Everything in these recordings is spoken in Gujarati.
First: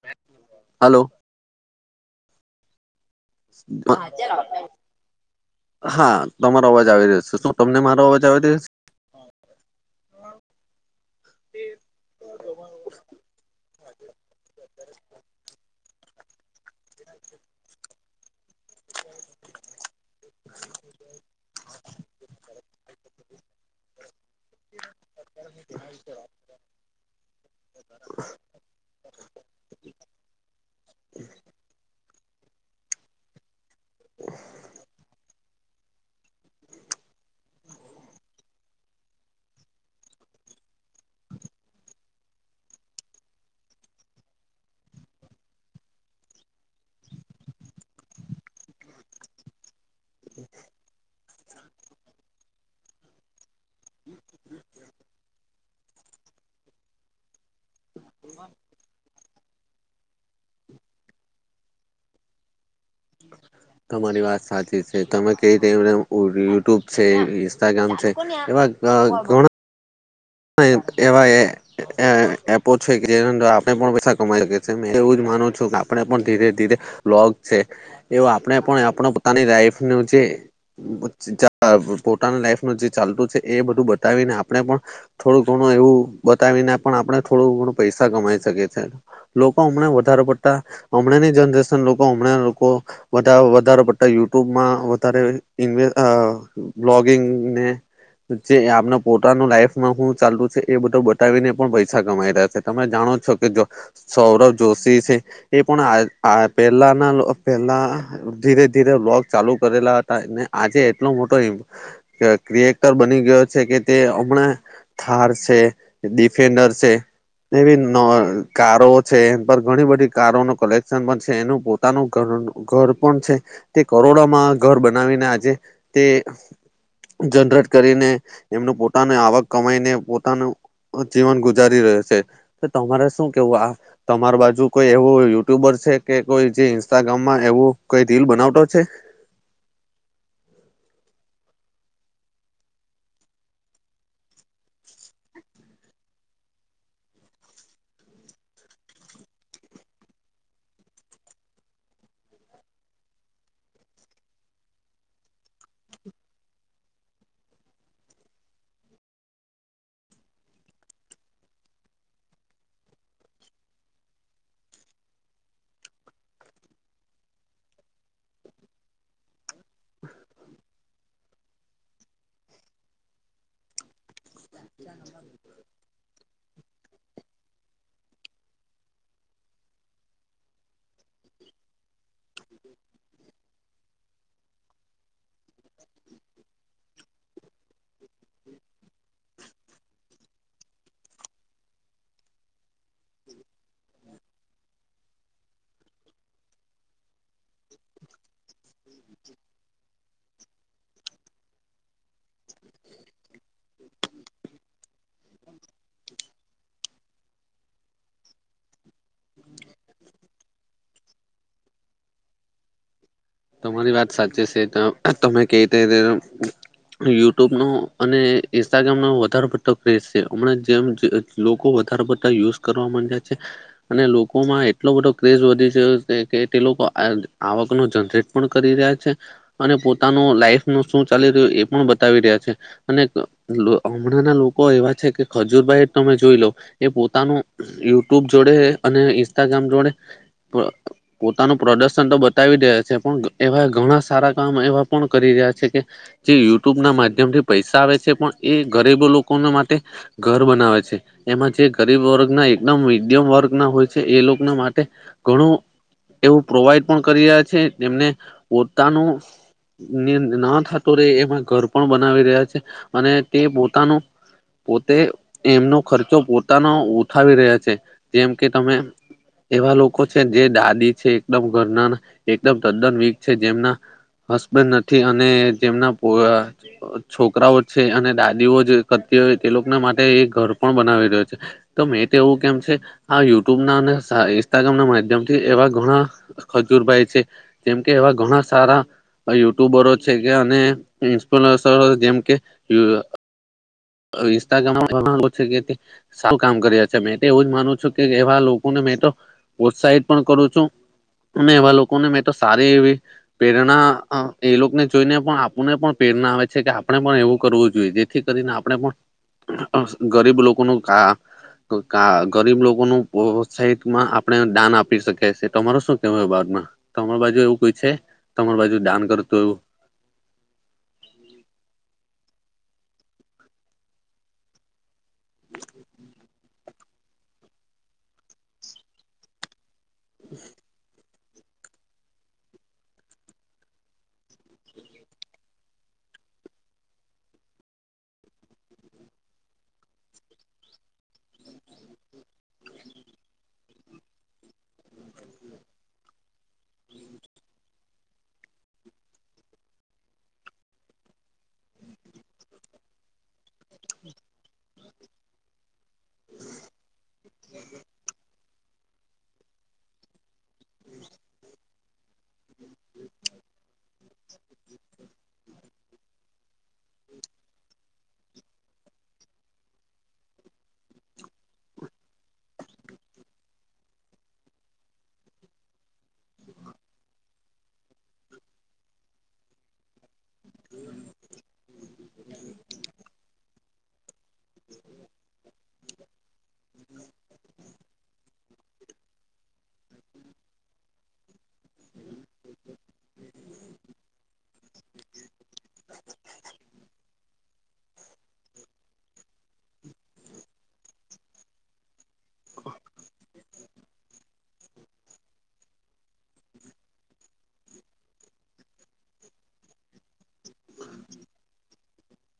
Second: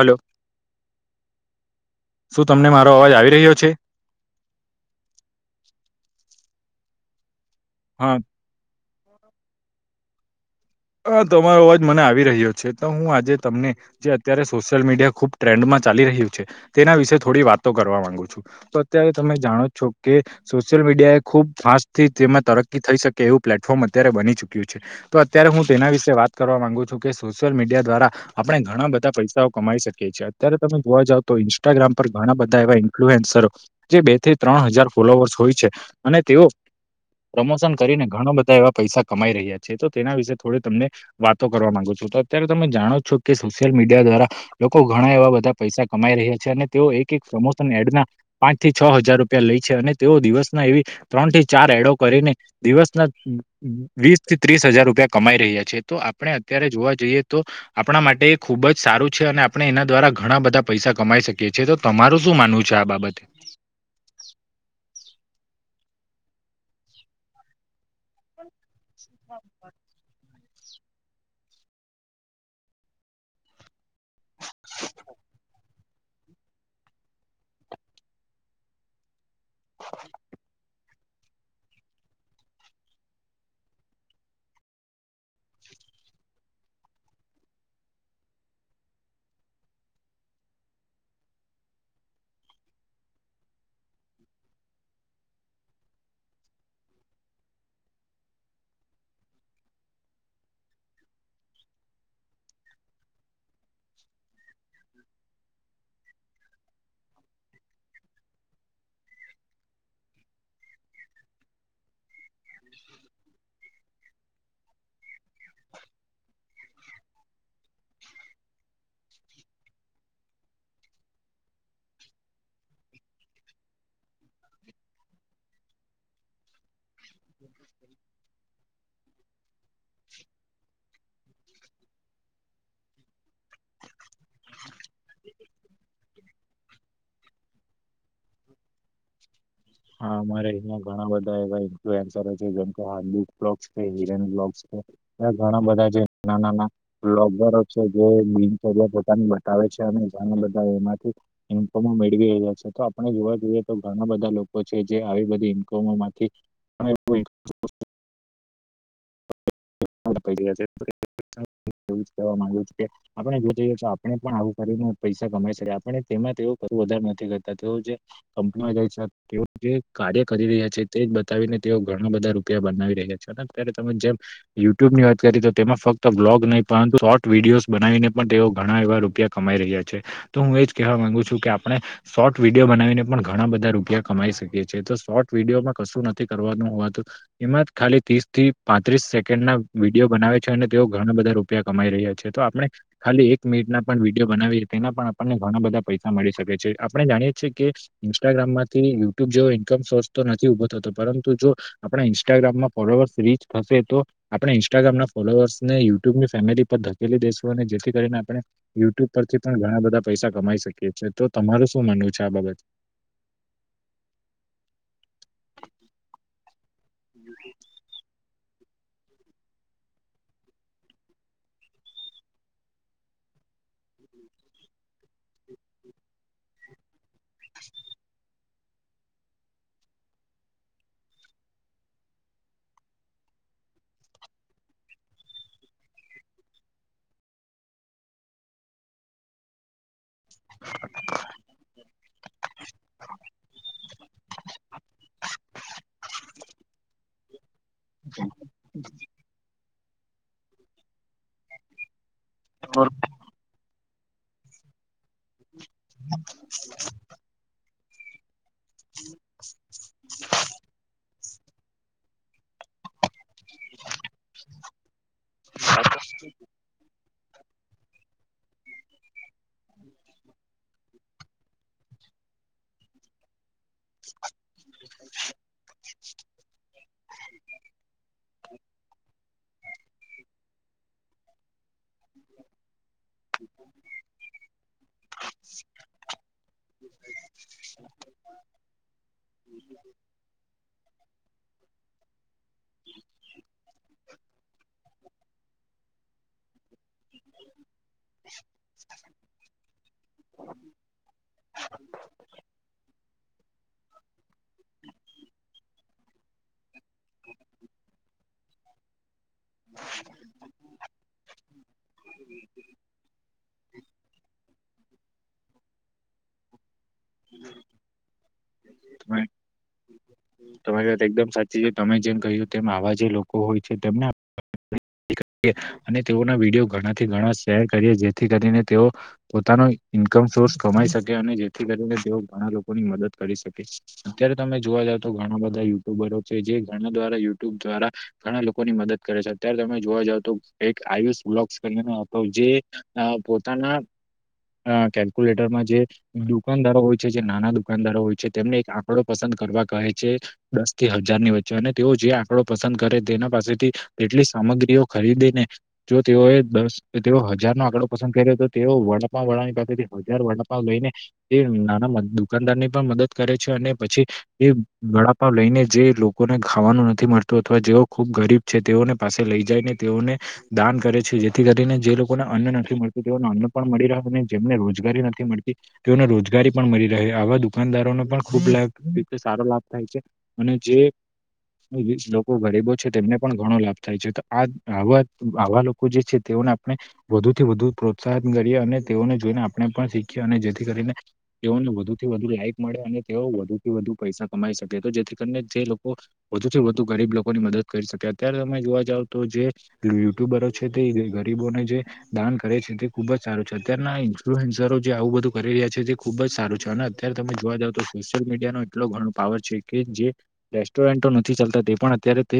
હલો. હલો શું તમને મારો અવાજ આવે હા તમારો અવાજ આવી રહ્યો છે. શું તમને મારો હા અવાજ આવે દેછ? અહ તમારો અવાજ મને આવી રહ્યો છે. તો હું આજે તમને જે અત્યારે સોશિયલ મીડિયા ખુબ ટ્રેન્ડમાં ચાલી રહ્યું છે. તેના વિશે થોડી વાતો કરવા માંગુ છું. તો અત્યારે તમે જાણો જ છો કે સોશિયલ મીડિયા એ ખુબ ફાસ્ટથી તેમાં તરક્કી થઈ શકે એવું પ્લેટફોર્મ અત્યારે બની ચુક્યું છે. તો ત્યારે હું તેના વિશે વાત કરવા માંગુ છું કે સોશિયલ મીડિયા દ્વારા આપણે ઘણા બધા પૈસાઓ કમાઈ શકીએ છીએ. અત્યારે તમે જોવા જાવ તો ઇન્સ્ટાગ્રામ પર ઘણા બધા એવા ઇન્ફ્લુએન્સર, જે બે થી ત્રણ હજાર ફોલોવર્સ હોય છે અને તેઓ પ્રમોશન કરીને ઘણા બધા એવા પૈસા કમાઈ રહ્યા છે. તો તેના વિશે થોડી તમને વાતો કરવા માંગુ છું. તો અત્યારે તમે જાણો છો કે સોશિયલ મીડિયા દ્વારા લોકો ઘણા એવા બધા પૈસા કમાઈ રહ્યા છે, અને તેઓ એક-એક પ્રમોશન એડ ના પાંચ થી છ હજાર રૂપિયા લેઈ છે, અને તેઓ દિવસના એવી ત્રણ થી ચાર એડો કરીને, દિવસના વીસ થી ત્રીસ હજાર રૂપિયા કમાઈ રહ્યા છે, તો આપણે અત્યારે જોવા જઈએ તો આપણા માટે એ ખૂબ જ સારું છે, અને આ આપણે એના દ્વારા ઘણા બધા પૈસા કમાઈ શકીએ છીએ. તો તમારું શું માનવું છે આ બાબતે? તમારી વાત સાચી છે. તમે [unintelligible] યુટ્યુબ છે, ઇન્સ્ટાગ્રામ છે, એવા [inaudible] એક એવા એ અહ એપો છે જેના અંદર આપણે પણ પ સા કમાઈ [unintelligible] એવું જ માનું છો કે [unintelligible] આપણે પણ ધીરે-ધીરે લોગ છે, એવું આપણે પણ [unintelligible] તાની લાઈફ નું જે [unintelligible] પોતાનું લાઈફ નું જે ચાલતું છે એ બધું બતાવીને આપણે પણ થોડું ઘણું એવું બતાવીને પણ આપણે થોડું ઘણું પૈસા કમાઈ શકીએ છે. લોકો હમણાં વધારે પડતા, હમણે ની જનરેશન લોકો હમણાં લોકો વધારો વધારે પડતા યુટ્યુબમાં વધારે [unintelligible] બ્લોગિંગ ને, જે આપના પોતાનું લાઈફ માં હું ચાલતું છે એ બધું બતાવીને પણ પૈસા કમાઈ રહ્યા છે. તમે જાણો જ છો કે જો સૌરવ જોશી સે એ પણ આ-આ પેલાના લ પેલા ધીરે-ધીરે વ્લોગ ચાલુ કરેલા હતા, આજે એટલો મોટો ઈન ક ક્રિએટર બની ગયો છે કે તે હમણાં થાર સે, ડિફેન્ડર સે એવી ન કારો છે, એન પર ઘણી બધી કારો નો કલેક્શન પણ છે, એનું પો પોતાનું ઘર-ઘર પણ છે, તે કરોડોમાં ઘર બનાવીને આજે તે જનરેટ કરીને એમનું પોતાની આવક કમાઈને પોતાનું જીવન ગુજારી રહ્યો છે. તો તમારે શું કેવું આ તમાર બાજુ કોઈ એવું યુટ્યુબર છે, કે કોઈ જે ઇન્સ્ટાગ્રામમાં એવું કોઈ રીલ બનાવતો છે? હા અમારે અહિયાં ઘણા બધા એવા ઇન્ફ્લુએન્સરો જેમ કે [unintelligible] છે, હિરેન બ્લોગ્સ છે ને ઘણા બધા છે નાનાના વ્લોગરો છે જે દિનચર્યા પોતાની બતાવે છે, અને [unintelligible] બતાવે એમાંથી ઈન્કમો મેળવી રહ્યા છે. તો આપણે જોવા જઈએ તો ઘણા બધા લોકો જે આવી બધી ઇન્કમો માંથી [unintelligible] [inaudible] આપણે જો જઈએ તો આપણે પણ આવું કરીને પૈસા કમાઈ શકીએ. આપણે તેમાં તેવું કરવું વધારે નથી કરતા, તેઓ જે કંપનીઓ જાય છે, તેઓ જે કાર્ય કરી રહ્યા છે, તેજ બતાવીને તેઓ ઘણા બધા રૂપિયા બનાવી રહ્યા છે. અને અત્યારે તમે જેમ, યુટ્યુબ ની વાત કરી તો તેમાં ફક્ત વ્લોગ નહીં પરંતુ શોર્ટ વિડીયોઝ બનાવીને પણ તેઓ ઘણા એવા રૂપિયા કમાઈ રહ્યા છે. તો હું એજ કહેવા માંગુ છું કે આપણે શોર્ટ વિડીયો બનાવીને પણ ઘણા બધા રૂપિયા કમાઈ શકીએ છીએ. તો શોર્ટ વિડીયોમાં કશું નથી કરવાનું હોવાતું એમાં ખાલી ત્રીસ થી. પાંત્રીસ સેકન્ડના વિડીયો બનાવે છે અને તેઓ ઘણા બધા રૂપિયા કમાઈ રહ્યા છે તો આપણે ખાલી એક મિનિટ ના પણ વિડીયો બનાવી તેના પણ આપણને ઘણા બધા પૈસા મળી શકે છે આપણે જાણીએ છીએ કે ઇંસ્ટાગ્રામ માં યુટ્યુબ જેવો ઇન્કમ સોર્સ તો નથી ઉઊભો થતો પરંતુ જો આપણા ઇન્સ્ટાગ્રામમાં ફોલોવર્સ રીચ થશે તો આપણે ઇન્સ્ટાગ્રામના ફોલોઅર્સ ને યુટ્યુબની ફેમિલી પર ધકેલી દેશું અને જેથી કરીને આપણે યુટ્યુબ પરથી પણ ઘણા બધા પૈસા કમાઈ શકીએ છીએ તો તમારું શું માનવું છે આ બાબત તમારી વાત સાચી છે તો તમે કવી રીતે યુટ્યુબ નુ અને ઇન્સ્ટાગ્રામનો વધારે પડતો ક્રેસ છે હમણા જેમ લોકો વધારે પતા યુઝ કરવા માંડયા છે. અને લોકોમાં એટલો બધો ક્રેઝ વધી છે કે તે લોકો આ આવક ન જનરેટ પણ કરી રહ્યા છે અને પોતાનું લાઈફ ન શું ચાલી રહ્યું એ પણ બતાવી રહ્યા છે. અને હમણાં ના લોકો એવા છે કે ખજૂરભાઈ તમે જોઈ લો એ પોતાનું યુટ્યુબ જોડે અને ઇન્સ્ટાગ્રામ જોડે પ પોતાનું પ્રદર્શન તો બતાવી દે છે પણ હવે ઘણા સારા કામ એવા પણ કરી રહ્યા છે કે જે યુટ્યુબ ના માધ્યમ થી પૈસા આવે છે પણ એ ગરીબ લોકોને માટે ઘર બનાવે છે એમાં જે ગરીબ વર્ગ ના એકદમ મીડિયમ વર્ગ ના હોય એ લોકોના માટે ઘણું એવું પ્રોવાઈડ પણ કરી રહ્યા છે એમને પોતાનું ના થતો રહેે એમાં ઘર પણ બનાવી રહ્યા છે. અને તે પોતાનો પોતે એમનો ખર્ચો પોતાનો ઉઠાવી રહ્યા છે જેમ કે તમે એવા લોકો છે જે દાદી છે એકદમ ઘરના એકદમ તદ્દન વીક છે જેમના હસબેન્ડ નથી અને જેમના પો છોકરાઓ છે અને દાદીઓ જે કરતી હોય તે લોકોને માટે એક ઘર પણ બનાવી રહ્યો છે. તો મેં તો એવું કેમ છે આ યુટુબ ના અને ઇન્સ્ટાગ્રામ ના માધ્યમથી એવા ઘણા ખજૂરભાઈ છે જેમ કે એવા ઘણા સારા યુટ્યુબરો [inaudible] ઇન્સ્ટાગ્રામમાં કે સારું કામ કર્યા છે. મે તો એવું જ માનું છું કે એવા લોકોને મે તો પ્રોત્સાહિત પણ કરું છું. આપને એવા લોકોને મેં તો સારી એવી પ્રેરણા એ લોકોને જોઈને પણ આપુને પણ પ્રેરણા આવે છે કે આપણે પણ એવું કરવું જોઈએ જેથી કરીને આપણે પણ ગરીબ લોકોનું કા તો કા ગરીબ લોકો નુ પ્રોસાહિતમાં આપણે દાન આપી શકી છે તમારું શું કેવું બાબત માં. તમાર બાજુ એવું કોઈ છે તમાર બાજુ દાન કરતું એવું. તમારી વાત એકદમ સાચી છે તમે જેમ કહ્યું તેમ આવા જે લોકો હોય છે તેમને અને તેઓ ના વિડીયો ઘણાથી ઘણા શેર કરીએ જેથી કરીને તેઓ પોતાનો ઇન્કમ સોર્સ કમાઈ શકે. અને જેથી કરીને તેઓ ઘણા લોકો ની મદદ કરી શકે છે અત્યારે તમે જોવા જાવ. તો ઘણા બધા યુટ્યુબરો છે જે ઘણા દ્વારા યુટ્યુબ દ્વારા ઘણા લોકોની મદદ કરે છે અત્યારે તમે જોવા જાવ તો એક આયુષ બ્લોક્સ કરી હતો જે અ પોતાના અ કેલ્ક્યુલેટરમાં જે. દુકાનદારો હોય છે જે નાના દુકાનદારો હોય છે તેમને એક આંકડો પસંદ કરવા કહે. જે દસ થી હજાર ની વચ્ચે અને તેઓ જે આંકડો પસંદ કરે તેના પાસેથી એટલી સામગ્રીઓ ખરીદીને જો તેઓએ દસ તો તેઓ હજારનો આંકડો પસંદ કર્યો હતો તેઓ વડાપા વડાની પાસેથી હજાર વડાપા લઈને એ નાના દુકાનદાર ની પણ મદદ કરે છે અને પછી એ વળાપાવ લઈને જે લોકોને ખાવાનું નથી મળતું અથવા જેઓ ખુબ ગરીબ છે તેઓને પાસે લઈ જાયને તેઓને દાન કરે છે જેથી કરીને જે લોકોને અન્ન નથી મળતું તેઓને અન્ન પણ મળી રહ જેમને રોજગારી નથી મળતી. તેઓને રોજગારી પણ મળી રહે. આવા દુકાનદારોને પણ ખુબ લાભ એક રીતે સારો લાભ થાય છે અને જે લોકો ગરીબો છે તેમને પણ ઘણો લાભ થાય છે, તો આજ આવા આવા લોકો જે છે તેઓને આપણે વધુ થી વધુ પ્રોત્સાહન કરીએ અને તેઓને જોઈને આપણે પણ શીખીએ અને જેથી કરીને તેઓને વધુથી વધુ લાઈક મળે અને તેઓ વધુથી વધુ પૈસા કમાઈ શકે તો જેથી કરીને જે લોકો વધુ થી વધુ ગરીબ લોકોની મદદ કરી શકે. અત્યારે તમે જોવા જાવ તો જે યુટ્યુબરો છે તે ગરીબોને જે દાન કરે છે તે ખુબજ સારું છે. અત્યારના ઇન્ફ્લુઅન્સરો જે આવું બધું કરી રહ્યા છે, તે ખુબજ સારું છે અને અત્યારે તમે જોવા જાવ તો સોશિયલ મીડિયાનો એટલો ઘણો પાવર છે કે જે રેસ્ટોરન્ટો નથી ચાલતા તે પણ અત્યારે તે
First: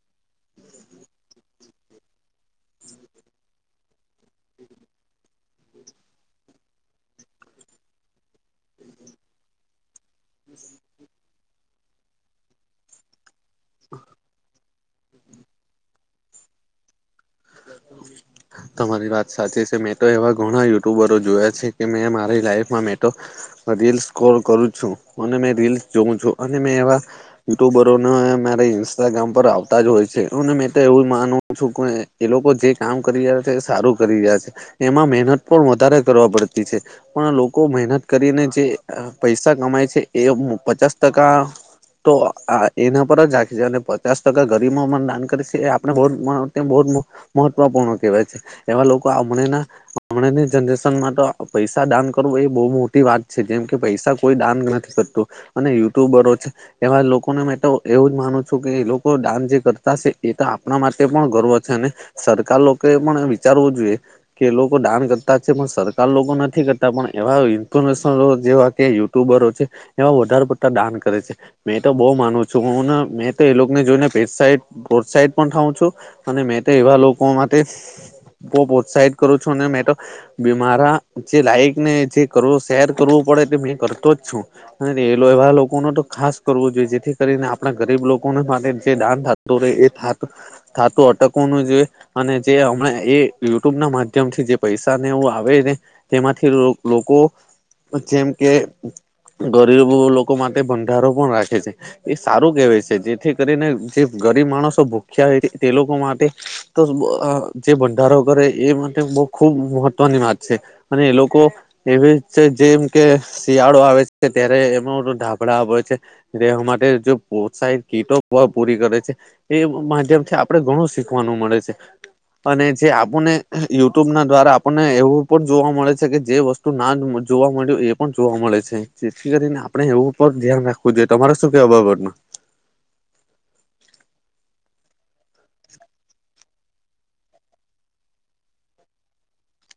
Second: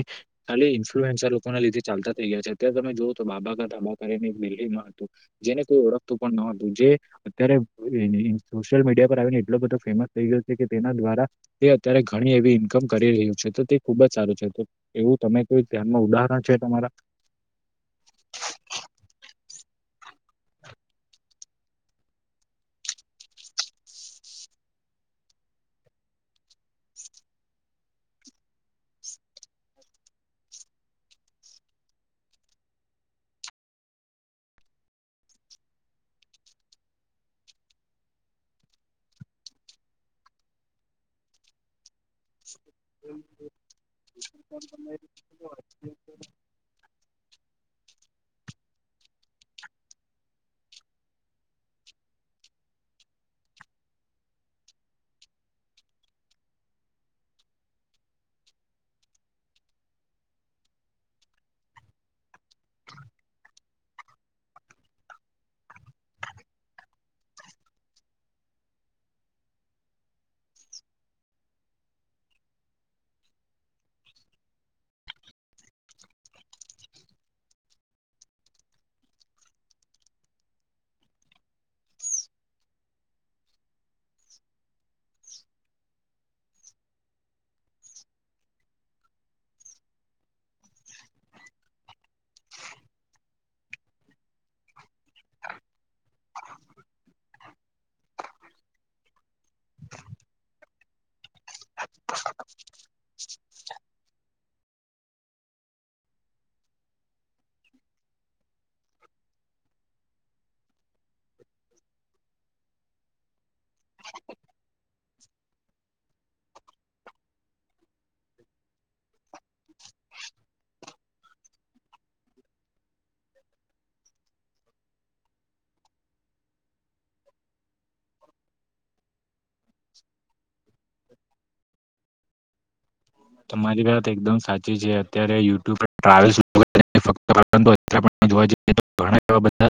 ખાલી ઇન્ફ્લુએન્ઝા લોકોના લીધે ચાલતા થઈ ગયા છે અત્યારે તમે જોઓ તો બાબા કા ધાબા કરી ને એક દિલ્હીમાં હતું જેને કોઈ ઓળખતું પણ ન હતું જે અત્યારે એ ને ની સોશિયલ મીડિયા પર આવીને એટલો બધો ફેમસ થઈ ગયો છે કે તેના દ્વારા તે અત્યારે ઘણી એવી ઈન્કમ કરી રહ્યું છે તો તે ખુબ જ સારું છે તો એવું તમે કોઈ ધ્યાનમાં ઉદાહરણ છે તમારા? તમારી વાત સાચી છે મે તો એવા ઘણા યુટ્યુબરો જોયા છે કે મેં મારી લાઈફમાં મેં તો અહ રીલસ સ્કોર કરું છું અને મેં રીલસ જોઉ છું અને મેં એવા યુટ્યુબરોને મારે ઇન્સ્ટાગ્રામ પર આવતા જ હોય છે મેં તો એવું માનું છું કે એ લોકો જે કામ કરી રહ્યા છે એ સારું કરી રહ્યા છે. એમાં મહેનત પણ વધારે કરવા પડતી છે. પણ લોકો મહેનત કરીને જે પૈસા કમાય છે એ પચાસ ટકા તો આ એના પર જ રાખી છે અને પચાસ ટકા ગરીબ માં મને દાન કરી છે આપણે બો માં તે બો મહત્વપૂર્ણ કેવાય છે એવા લોકો હમણે ના હમણાંની જનરેશન માં તો પૈસા દાન કરવું એ બહુ મોટી વાત છે જેમ કે પૈસા કોઈ દાન નથ કરતું અને યુટ્યુબરો છે એવા લોકોને મેં તો એવું જ માનું છું કે એ લોકો ડાન્સ જે કરતા છે એ તો આપના માટે પણ ગર્વ છે ને સરકાર લોકો એ પણ વિચારવું જોઈએ કે લોકો દાન કરતા છે પણ સરકાર લોકો નથી કરતા પણ એવા ઇન્ફોર્મેશન જેવા કે યે ટુબરો છે એમાં વધારે પડતા દાન કરે છે. મેં તો બહુ માનું છું હુંને મેં તો એ લોક ને જોઈને પ્રેસાહિત પ્રોત્સાહિત પણ થઉું છું અને મેં તો એવા લોકો માટે બહુ પ્રોત્સાહિત કરું છું અને મેં તો બે મારા જે લાઈક ને જે કરવો શેર કરવો પડે મેં કરતો જ છું અને એ એવા લોકો ને તો ખાસ કરવો જોઈએ જેથી કરીને આપડા ગરીબ લોકોને માટે જે દાન થ તો એ થાત થાતો અટ તો કોનું જે અને જે હમણાં એ યુટ્યુબ ના માધ્યમથી જે પૈસા ને એવું આવે એને તેમાંથી લોકો જેમ કે ગરીબ લોકો માટે ભંડારો પણ રાખે છે એ સારું કેવાય છે જેથી કરીને જે ગરીબ માણસો ભૂખ્યા હોય તે લોકો મા તો જે ભંડારો કરે એ માટે બો ખુબ મહત્વની વાત છે અને એ લોકો એવી છે જેમ કે શિયાળો આવે છે ત્યારે એનુ ધાબળા વેચે રહેેવા માટે જો પ્રોત્સાહિત કીટો પૂરી કરે છે એ માધ્યમથી આપડે ઘણું શીખવાનું મળે છે અને જે આપણને યુટ્યુબ ના દ્વારા આપણને એવું પણ જોવા મળે છે કે જે વસ્તુ તું ના જોવા મળ્યો એ પણ જોવા મળે છે જેથી કરીને આપણે એવું ઉપર ધ્યાન રાખ તમારે શું કેવું આ બાબત માં તમારી વાત એકદમ સાચી છે અત્યારે યુટ્યુબ ટ્રાવેલ્ [unintelligible] અત્યારે પણ જોવા જઈએ તો ઘણા એવા બધા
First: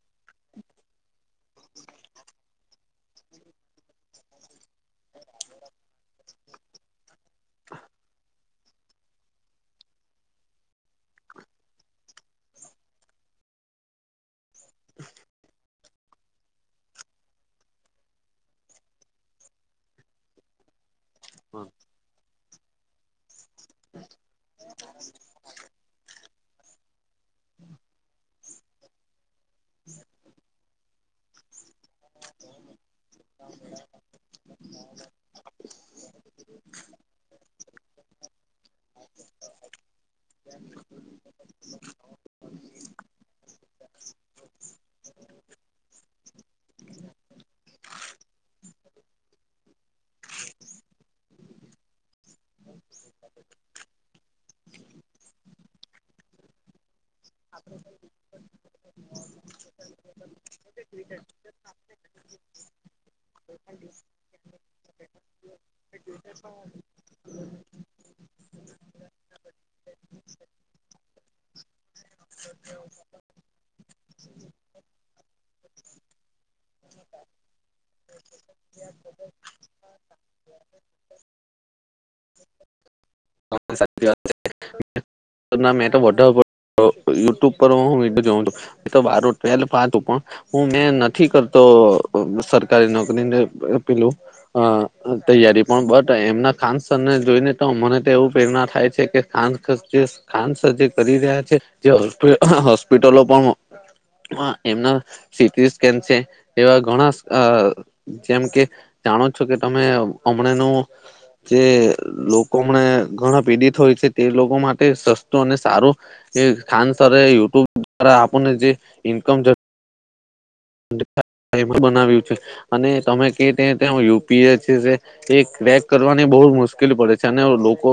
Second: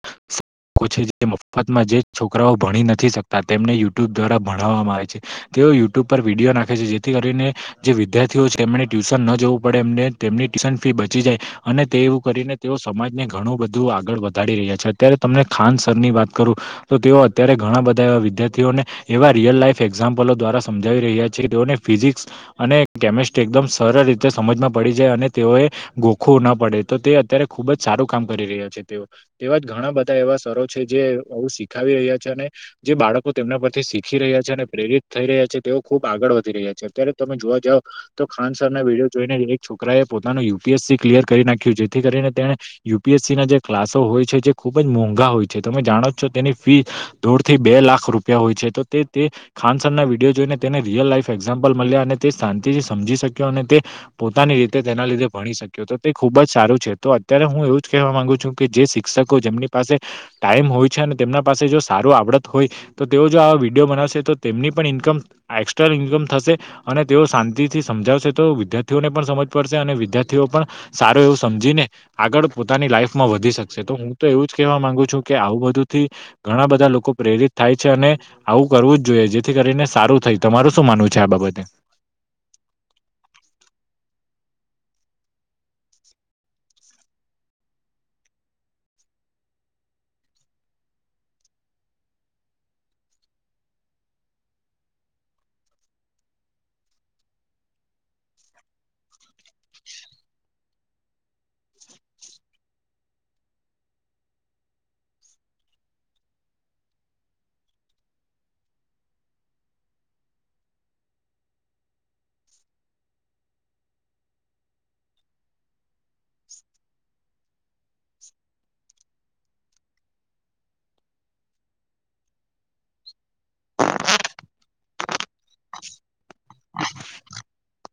પછી જે મફતમાં જે છોકરાઓ ભણી નથી શકતા તેમને યુટ્યુબ દ્વારા ભણવામાં આવે છે. તેઓ યુટ્યુબ પર વિડીયો નાખે છે, જેથી કરીને જે વિદ્યાર્થીઓ છે, એમણે ટ્યુશન ન જવું પડે એમને તેમની ટ્યુશન ફી બચી જાય. અને તે એવું કરીને તેઓ સમાજને ઘણું બધું આગળ વધારી રહ્યા છે, અત્યારે તમને ખાન સર ની વાત કરું. તો તેઓ અત્યારે ઘણા બધા એવા વિદ્યાર્થીઓને એવા રિયલ લાઈફ એક્ઝામ્પલો દ્વારા સમજાવી રહ્યા છે તેઓને ફિઝિક્સ અને કેમિસ્ટ એકદમ સરળ રીતે સમજમાં પડી જાય અને તેઓએ ગોખવું ન પડે તો તે અત્યારે ખુબ જ સારું કામ કરી રહ્યા છે તેઓ. તેવા જ ઘણા બધા એવા સરો છે જે આવું શીખાવી રહ્યા છે અને જે બાળકો તેમના પરથી શીખી રહ્યા છે અને પ્રેરિત થઈ રહ્યા છે. તેઓ ખૂબ આગળ વધી રહ્યા છે અત્યારે તમે જોવા જાવ તો ખાન સરના વિડીયો જોઈને એક છોકરાએ પોતાનું યુપીએસસી ક્લિયર કરી નાખ્યું જેથી કરીને તેણે યુપીએસસીના જે ક્લાસો હોય છે જે ખુબ જ મોંઘા હોય છે. તમે જાણો જ છો તેની ફી દોઢ થી બે લાખ રૂપિયા હોય છે. તો તે તે ખાનસરના વિડીયો જોઈને તેને રિયલ લાઈફ એક્ઝામ્પલ મળ્યા અને તે શાંતિથી સમજી શક્યો અને તે પોતાની રીતે તેના લીધે ભણી શક્યો તો તે ખુબ જ સારું છે. તો અત્યારે હું એવું જ કેહેવા માંગુ છું. કે જે શિક્ષકો જેમની પાસે ટાઈમ હોય છે અને તેમના પાસે જો સારું આવડત હોય. તો તેઓ જો આવા વિડીયો બનાવશે તો તેમની પણ ઇન્કમ આ એકસ્ટ્રા ઇન્કમ થશે. અને તેઓ શાંતિથી સમજાવશે તો વિદ્યાર્થીઓને પણ સમજ પડશે અને વિદ્યાર્થીઓ પણ સારું એવું સમજીને આગળ પોતાની લાઈફમાં વધી શકશે તો હું તો એવું જ કહેવા માંગુ છું કે આવું બધુંથી ઘણા બધા લોકો પ્રેરિત થાય છે અને આવું કરવું જ જોઈએ જેથી કરીને સારું થય તમારું શું માનવું છે આ બાબત? ને હહ સાચી વાત [inaudible] ના મેં તો [inaudible] તો યુટ્યુબ પર હું, વિડીયો જોઉં છું. એ તો વારું [inaudible] પાતું પણ હું મેં નથી કરતો સરકારી નોકરી નેે પેલું. હહ તૈયારી પણ બટ એમના ખાન સરને જોઈને તો મને તો એવું પ્રેરણા થાય છે કે કાન [unintelligible] જે ખાનસર જે કરી રહ્યા છે જે હોસ્પિટલો પણ હા એમના સીટીસ્કેન છે એવા ઘણા અ જેમ કે જાણો છો કે તમે હમણાંનો જે લોકો હમણે ઘણા પીડિત હોય છે તે લોકો માટે સસ્તો અને સારો એ ખાનસરે યુટ્યુબ દ્વારા આપણને જે ઇન્કમ જનરે બનાવ્યું છે અને તમે કે ત્યા ત્યાં યુપીએસસી છે. તે ક્રેક કરવાની બહુ મુશ્કેલી પડે છે અને હવ લોકો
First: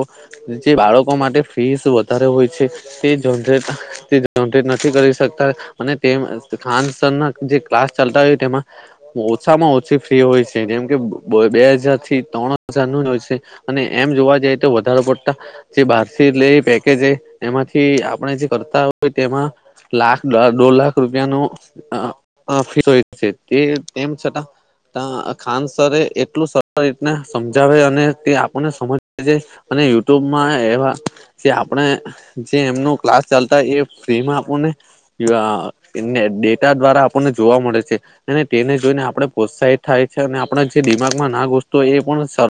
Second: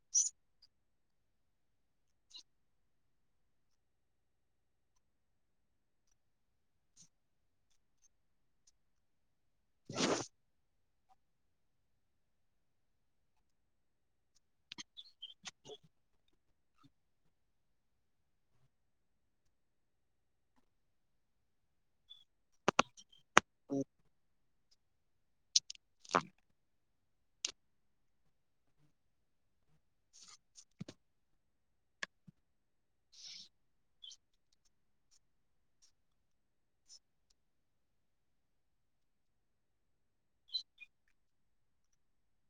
જે બાળકો માટે ફીસ વધારે હોય છે તે જનરેટ તે જનરેટ નથી કરી શકતા અને તેમ ખાન સરના જે ક્લાસ ચાલતા હોય તેમાં ઓછામાં ઓછી ફી હોય છે. જેમ કે બો બે હજાર થી ત્રણ હજારનું જ હોય છે. અને એમ જોવા જઈએ તો વધારો પડતાં જે બારથી લે પેકેજ એ એમાંથી આપણે જે કરતા હોય તેમાં લાખ દોઢ લાખ રૂપિયાનો અ ફીસ હોય છે તે તેમ છતાં તા ખાન સરે એટલું સરળ રીતના સમજાવે અને તે આપણને સમજ જે અને યુટ્યુબમાં એવા જે આપણે જે એમનું ક્લાસ ચાલતા હોય એ ફ્રીમાં આપોને અ ડેટા દ્વારા આપણને જોવા મળે છે. અને તેને જોઈને આપણે પ્રોત્સાહિત થાય છે, અને આપણે જે દિમાગમાં ના ગુસતો હોય એ પણ સર